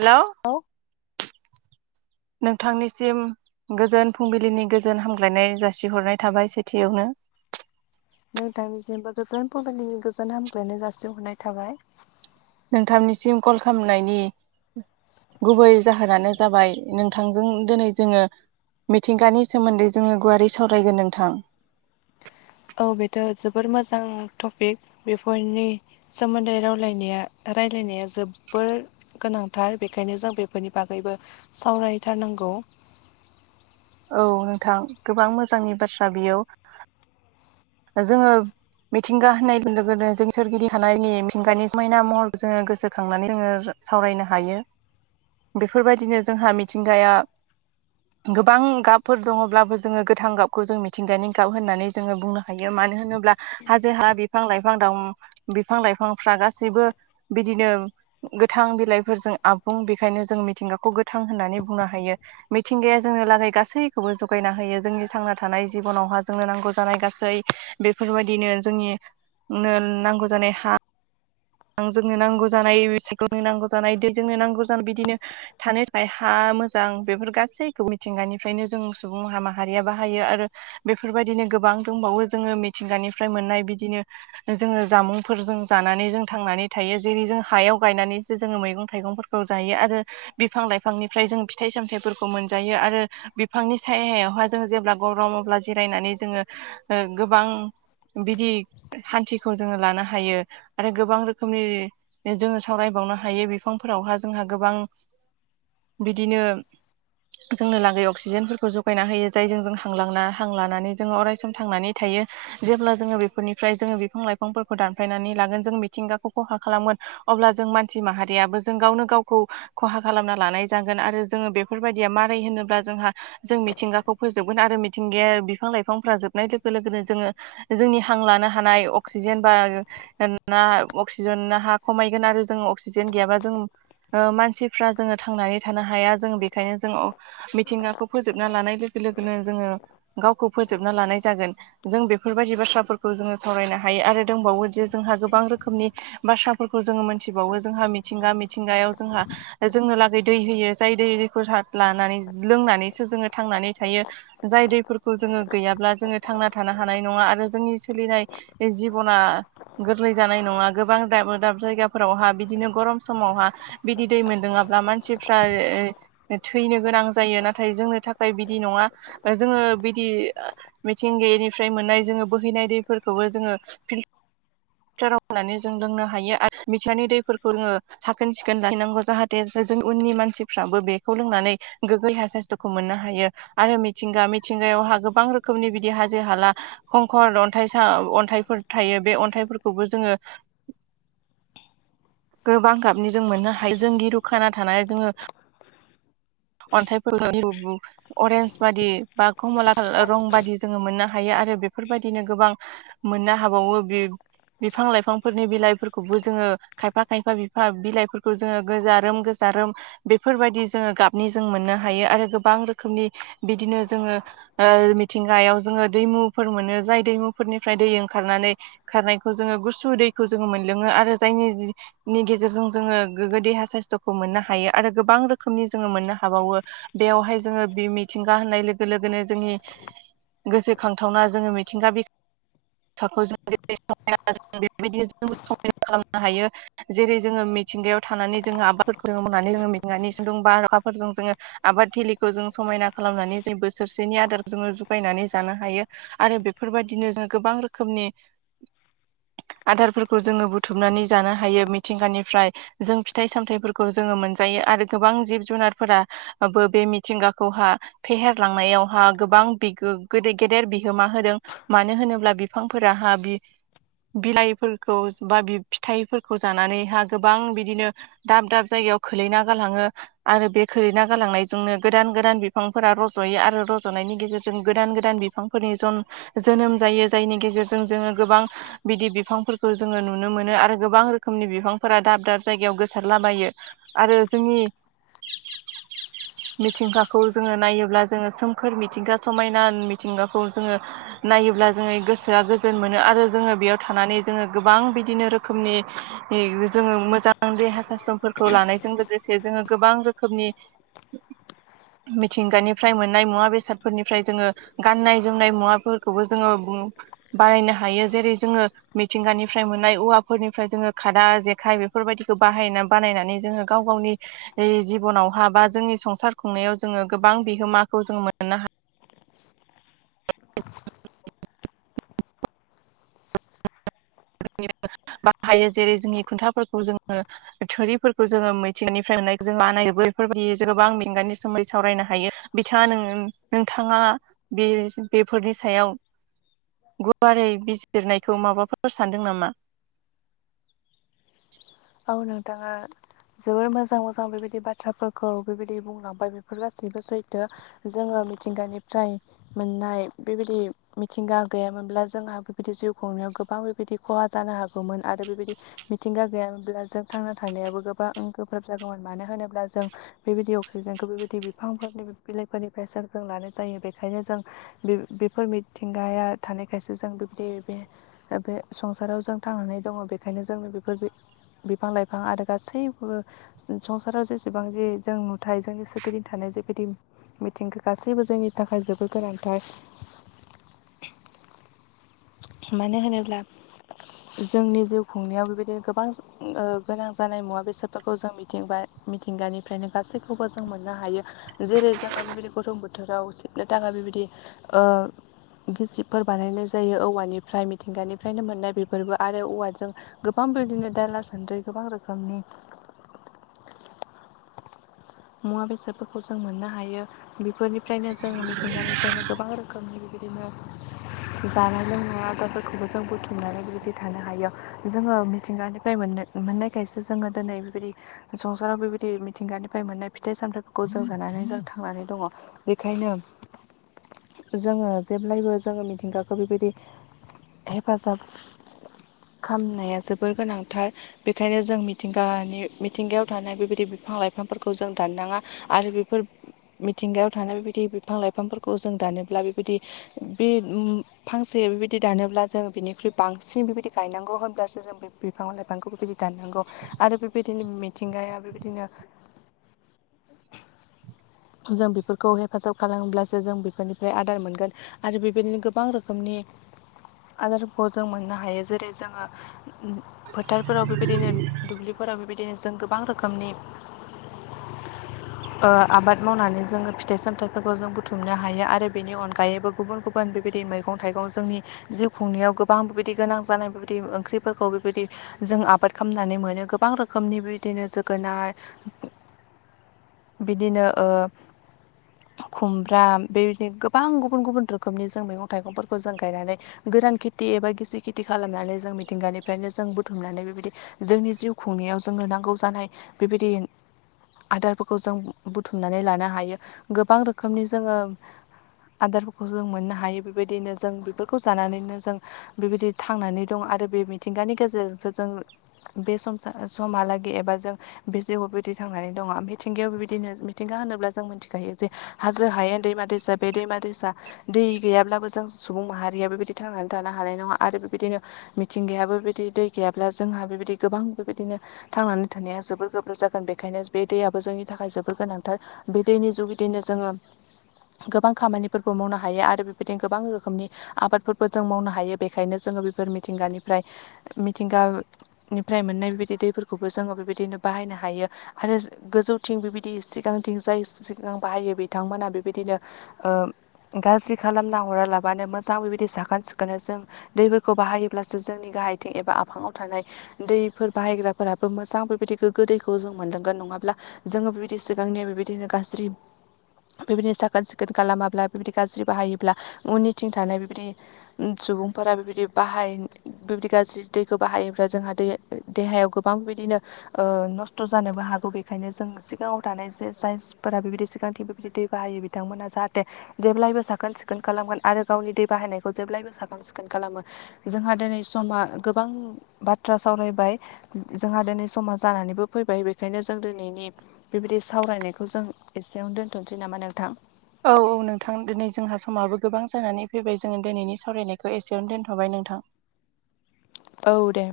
हेल' औ नोंथांनिसिम गोजोन फुंबिलिनि गोजोन हामग्लायनाय जासिहरनाय थाबाय सेथियावहाय नोंथांनि जेनबा गोजोन फुंबिलिनि गोजोन हामग्लायनाय जासिहरनाय थाबाय नोंथांनिसिम कल खालामनायनि गुबै जाहोनानो जाबाय नोंथांजों दिनै जोङो मिथिंगानि सोमोन्दै जोङो गुवारै सावरायगोन नोंथां औ बेथ' जोबोर मोजां टपिक बेफोरनि सोमोन्दै रलायनाया रायलायनाया जोबोर गोनांथार बेखायनो जों बेफोरनि बागैबो सावरायथारनांगौ औ नोंथां गोबां मोजांनि बाथ्रा बेयो जोङो मिथिंगा होननाय लोगो नों जोंनि सोरगिदिं थानायनि मिथिंगानि समायना महरखौ जोङो गोसोखांनानै जोङो सावरायनो हायो बेफोरबायदिनो जोंहा मिथिंगाया गोबां गाबफोर दङ'ब्लाबो जोङो गोथां गाबखौ जों मिथिंगानि गाब होननानै जोङो बुंनो हायो मानो होनोब्ला हाजो हा बिफां लाइफां द बिफां लाइफांफ्रा गासैबो बिदिनो गोथां बिलाइफोरजों आबुं बेखायनो जों मिथिंगाखौ गोथां होननानै बुंनो हायो मिथिंगाया जोंनो लागै गासैखौबो जगायना होयो जोंनि थांना थानाय जिबनावहा जोंनो नांगौ जानाय गासै बेफोरबायदिनो जोंनिनो नांगौ जानाय हा ओं जोंनो नांगौ जानाय सायखेल जोंनो नांगौ जानाय दैजोंनो नांगौ जानाय बिदिनो थानो थाखाय हा मोजां बेफोर गासैखौ मिथिंगानिफ्रायनो जों सुबुं माहारिया बाहायो आरो बेफोरबायदिनो गोबां दंबावो जोङो मिथिंगानिफ्राय मोननाय बिदिनो जोङो जामुंफोरजों जानानै जों थांनानै थायो जेरै जों हायाव गायनानैसो जोङो मैगं थाइगंफोरखौ जायो आरो बिफां लाइफांनिफ्राय जों फिथाइ सामथाइफोरखौ मोनजायो आरो बिफांनि सायायावहाय जोङो जेब्ला गरम अब्ला जिरायनानै जोङो गोबां बिदि हान्थिखौ जोङो लानो हायो आरो गोबां रोखोमनि जोङो सावरायबावनो हायो बिफांफोरावहा जोंहा गोबां बिदिनो जोंनो लागै अक्सिजेनफोरखौ जगायना होयो जायजों जों हां लाना हां लानानै जोङो अराय सम थांनानै थायो जेब्ला जोङो बेफोरनिफ्राय जोङो बिफां लाइफांफोरखौ दानफायनानै लागोन जों मिथिंगाखौ खहा खालामगोन अब्ला जों मानसि माहारियाबो जों गावनो गावखौ खहा खालामना लानाय जागोन आरो जोङो बे फोरबायदिया मारै होनोब्ला जोंहा जों मिथिंगाखौ फोजोबगोन आरो मिथिंगाया बिफां लाइफांफ्रा जोबनाय लोगो लोगोनो जोङो जोंनि हां लानो हानाय अक्सिजेन बा ना अक्सिजेन हा खमायगोन आरो जों अक्सिजेन गैयाबा जों ओ मानसिफ्रा जोङो थांनानै थानो हाया जों बेखायनो जोङो ओ मिथिंगाखौ फोजोबना लानाय लोगो लोगोनो जोङो गावखौ फोजोबना लानाय जागोन जों बेफोरबायदि बाथ्राफोरखौ जोङो सावरायनो हायो आरो दंबावो जे जोंहा गोबां रो नि बाथ्राफोरखौ जोङो मोनथिबावो जोंहा मिथिंगा मिथिंगायाव जोंहा जोंनो लागै दै होयो जाय दै दैखौ लानानै लोंनानैसो जोङो थांनानै थायो जाय दैफोरखौ जोङो गैयाब्ला जोङो थांना थानो हानाय नङा आरो जोंनि सोलिनाय बे जिब'ना गोरलै जानाय नङा गोबां दाब दाब जायगाफोरावहा बिदिनो गरम समावहा बिदि दै मोनलोङाब्ला मानसिफ्रा थैनो गोनां जायो नाथाय जोंनो थाखाय बिदि नङा जोङो बिदि मिथिंगानिफ्राय मोननाय जोङो बोहैनाय दैफोरखौबो जोङो फिल फिलटाराव होनानै जों लोंनो हायो आरो मिटारनि दैफोरखौ जोङो साखोन सिखोन लायनांगौ जाहाथे जों उननि मानसिफ्राबो बेखौ लोंनानै गोग्गो हा साइसस्थ'खौ मोननो हायो आरो मिथिंगा मिथिंगायावहा गोबां रोखोमनि बिदि हाजो हाला खंखर अन्थाइसा अन्थाइफोर थायो बे अन्थाइफोर खौबो जोङो गोबां गाबनि जों मोननो हायो जोंदि दुखाना थानाय जोङो अन्थाइ अरेन्ज बादि बा कमला रं बादि [unintelligible] जोङो मोननो हायो आरो बेफोरबायदिनो गोबां मोननो हाबावो बे बिफां लाइफांफोरनि बिलाइफोरखौबो जोङो खायफा खायफा बिफा बिलाइफोरखौ जोङो गोजा रोम गोजा रोम बेफोरबायदि जोङो गाबनि जों मोननो हायो आरो गोबां रोखोमनि बिदिनो जोङो ओ मिथिंगायाव जोङो दैमुफोर मोनो जाय दैमुफोरनिफ्राय दै ओंखारनानै खारनाय खौ जोङो गुसु दैखौ जोङो मोनलोङो आरो जायनि जि नि गेजेरजों जोङो गोग्गो देहा साइस्थ'खौ मोननो हायो आरो गोबां रोखोमनि जोङो मोननो हाबावो बेयावहाय जोङो मिथिंगा होननाय लोगो लोगोनो जोंनि गोसोखांथावना जोङो मिथिंगा बिखाखौ जों जेरै [unintelligible] [unintelligible] बेबायदि जों समाय खालामनो हायो [unintelligible] जेरै जोङो मिथिंगायाव थानानै जोङो आबादफोरखौ जोङो [unintelligible] मावनानै जोङो मिथिंगानि सानदुं बार अखाफोरजों जोङो आबाद थिलिखौ जों समायना खालामनानै जों बोसोरसेनि आदार जोङो जुगायनानै जानो हायो आरो बेफोरबायदिनो जों गोबां रोखोमनि आदारफोरखौ जोङो बुथुमनानै जानो हायो मिथिंगानिफ्राय जों फिथाइ सामथाइफोरखौ जोङो मोनजायो आरो गोबां जिब जुनारफोरा बो बे मिथिंगाखौहा फेहेरलांनायावहा गोबां बि गेदेर बिहोमा होदों मानो होनोब्ला बिफांफोराहा बि बिलाइफोरखौ बा फिथाइफोरखौ जानानैहा गोबां बिदिनो दाब दाब जायगायाव खोलैना गालाङो आरो बे खोलैना गालांनायजोंनो गोदान गोदान बिफांफोरा रज'यो आरो रज'नायनि गेजेरजों गोदान गोदानफ बिफांफोरनि जन जोनोम जायो जायनि गेजेरजों जोङो गोबां बिदि बिफांफोरखौ जोङो नुनो मोनो आरो गोबां रोखोमनि बिफांफोरा दाब दाब जायगायाव गोसारलाबायो आरो जोंनि मिथिंगाखौ जोङो नायोब्ला जोङो सोमखोर मिथिंगा समायना मिथिंगाखौ जोङो नायोब्ला जोङो गोसोआ गोजोन मोनो आरो जोङो बेयाव थानानै जोङो गोबां बिदिनो रोखोमनि जोङो मोजां देहा साइसथफोरखौ लानायजों लोगोसे जोङो गोबां रोखोमनि मिथिंगानिफ्राय मोननाय मुवा बेसादफोरनिफ्राय जोङो गाननाय जोमनाय मुवाफोरखौबो जोङो बानायनो हायो जेरै जोङो मिथिंगानिफ्राय मोननाय औवाफोरनिफ्राय जोङो खादा जेखाय बेफोरबायदिखौ बाहायना बानायनानै जोङो गाव गावनि जिबनावहा बा जोंनि संसार खुंनायाव जोङो गोबां बिहोमाखौ जों मोननो हायो [inaudible] बाहायो जेरै जोंनि खुन्थाफोरखौ जोङो थोरिफोरखौ जोङो मिथिंगानिफ्राय मोननाय जों बानायोबो बेफोरबायदि गोबां मिथिंगानि सोमोनदै सावरायनो हायो बिथाङा नो नोंथाङा बे बेफोरनि सायाव गुवारै बिजिरनायखौ माबाफोर सानदों नामा औ नोंथाङा जोबोर मोजां मोजां बेबायदि बाथ्राफोरखौ बेबायदि बुंलांबाय बेफोर गासैबो सैथो जोङो मिथिंगानिफ्राय मोननाय बेबायदि मिथिंगा गैयामोनब्ला जोंहा बेबायदि जिउ खुंनायाव गोबां बेबायदि खहा जानो हागौमोन आरो बेबायदि मिथिंगा गैयामोनब्ला जों थांना थानायाबो गोबां गोब्राब जागौमोन मानो होनोब्ला जों बेबायदि अक्सिजेनखौ बेबायदि बिफांफोरनि बिलाइफोरनिफ्रायसो जों लानाय जायो बेखायनो जों बे बेफोर मिथिंगाया थानायखायसो जों बेबायदि बे दा बे संसाराव जों थांनानै दङ बेखायनो जोंनो बे बेफोर बिफां लाइफां आरो गासैबो संसाराव जेसेबां जे जों नुथाय जोंनि सोरगिदिं थानाय जेबायदि मिथिंगा गासैबो जोंनि थाखाय जोबोर गोनांथार मानो होनोब्ला जोंनि जिउ खुंनायाव बेबायदिनो गोबां ओ गोनां जानाय मुवा बेसादफोरखौ जों मिथिंगा मिथिंगानिफ्रायनो गासैखौबो जों मोननो हायो जेरै जोङो बेबायदि गरम बोथोराव सिबनो थाखाय बेबायदि ओ गिसिबफोर बानायनाय जायो औवानिफ्राय मिथिंगानिफ्रायनो मोननाय बेफोरबो आरो औवाजों गोबां बिदिनो दाला सान्द्रि गोबां रोखोमनि मुवा बेसादफोरखौ जों मोननो हायो बेफोरनिफ्रायनो जों मिथिंगानिफ्रायनो गोबां रोखोम रोखोमनि बिदिनो जानाय लोंनाय आदारफोरखौबो जों बुथुमनानै बिदि थानो हायो जोङो मिथिंगानिफ्राय मोननो मोननायखायसो जोङो दिनै बेबायदि संसाराव बेबायदि मिथिंगानिफ्राय मोननाय फिथाइ सामथाइफोरखौ जों जानानै जों थांनानै दङ बेखायनो जोङो जेब्लायबो जोङो मिथिंगाखौ बेबायदि हेफाजाब खामनाया जोबोर गोनांथार बेखायनो जों मिथिंगानि मिथिंगायाव थानाय बेबायदि बिफां लाइफांफोरखौ जों दाननाङा आरो बेफोर मिथिंगायाव थानाय बेबायदि बिफां लाइफांफोरखौ जों दानोब्ला बेबायदि बे फांसे बेबायदि दानोब्ला जों बिनिख्रुइ बांसिन बेबायदि गायनांगौ होनब्लासो जों बे बिफां लाइफांखौ बेबायदि दाननांगौ आरो बेबायदिनो मिथिंगाया बेबायदिनो जों बेफोरखौ हेफाजाब खालामोब्लासो जों बेफोरनिफ्राय आदार मोनगोन आरो बेबायदिनो गोबां रोखोमनि आदारफोरखौ जों मोननो हायो जेरै जोङो ओ फोथारफोराव बेबायदिनो दुब्लिफोराव बिदिनो बिदिनो जों गोबां रोखोमनि ओ आबाद मावनानै जोङो फिथाइ-सामथाइफोरखौ जों बुथुमनो हायो आरो बेनि अनगायैबो गुबुन गुबुन बेबायदि मै मैगं थाइगं जोंनि जिउ खुंनायाव गोबां बेबायदि गोनां जानाय बेबायदि ओंख्रिफोरखौ बेबादि जों आबाद खामनानै मोनो गोबां रोखोमनि बिदिनो जोगोनार [inaudible] बिदिनो ओ खुमब्रा बेबादिनो गोबां गुबुन गुबुन रोखोमनि जों मैगं-थाइगंफोरखौ जों गायनानै गोरान खेथि एबा गिसि खिथि खालामनानै जों मिथिंगानिफ्रायनो जों बुथुमनानै बेबादि जोंनि जिउ खुंनायाव जोंनो नांगौ जानाय बेबायदि आदारफोरखौ जों बुथु बुथुमनानै लानो हायो गोबां रोखोमनि जोङो आदारफोरखौ जों मोननो हायो बेबायदिनो जों बेफोरखौ जानानैनो जों बेबायदि थांनानै दं आरो बे मिथिंगानि गेजेरजोंसो जों ओ बे संसा समहालागै एबा जों बे जिउआव बेबायदि थांनानै दङ मिथिंगायाव बेबायदिनो मिथिंगा होनोब्ला जों मिथिखायो जे हाजो हायेन दैमा दैसा बे दैमा-दैसा दै गैयाब्लाबो जों सुबुं माहारिया बेबायदि थांनानै थानो हानाय नङा आरो बेबादिनो मिथिंगायाबो बेबायदि दै गैयाब्ला जोंहा बेबायदि गोबां बेबादिनो थांनानै थानाया जोबोर गोब्राब जागोन बेखायनो बे दैयाबो जोंनि थाखाय जोबोर गोनां। बे ओ दैनि जुगिदिनो जोङो गोबां खामानिफोरबो मावनो हायो आरो बेबायदिनो गोबां रोखोमनि आबादफोरबो जों मावनो हायो बेखायनो जोङो बेफोर मिथिंगानिफ्राय मिथिंगा निफ्राय मोननाय बेबायदि दैफोरखौबो जोङो बेबायदिनो बाहायनो हायो आरो ओ गोजौथिं बेबायदि एसे सिगांथिं जाय सिगां बाहायो बिथांमोना बेबादिनो ओ गाज्रि खालामना हरालाबानो मोजां बेबायदि साखोन सिखोनै जों दैफोरखौ बाहायोब्लासो जोंनि गाहायथिं एबा आफाङाव थानाय दैफोर बाहायग्राफोराबो मोजां बेबायदि गोग्गो दैखौ जों मोनलांगोन नङाब्ला जोङो बे बादिसो बिांनिया बेबादिनो गाज्रि बेबायदि साखोन सिखोन खालामाब्ला बेबायदि गाज्रि बाहायोब्ला उननिथिं थानाय बिदि सुबुंफोरा बेबायदि बाहाय बेबायदि गाज्रि दैखौ बाहायोब्ला जोंहा दै। देहायाव गोबां बिदिनो ओ नस्थ' जानोबो हागौ बेखायनो जों सिगाङाव थानाय जे जायफोरा बेबायदि सिगांथिं बेबायदि दै बाहायो बिथांमोना जाहाथे जेब्लायबो साखोन सिखोन खालामगोन आरो गावनि दै बाहायनायखौ जेब्लायबो साखोन सिखोन खालामो। जोंहा दिनै समा गोबां बाथ्रा सावरायबाय। जाहा दिनै समाज जानानैबो फैबाय बेखायनो जों दिनैनि ओ बिदि सावरायनायखौ जों एसेयावनो दोनथ'नोसै नामा नोंथां? औ औ नोंथां दिनै जोंहा समाबो गोबां जानानै फैबाय जोङो दिनैनि सावरायनायखौ एसेयावनो दोनथ'बाय नोंथां। औ दे।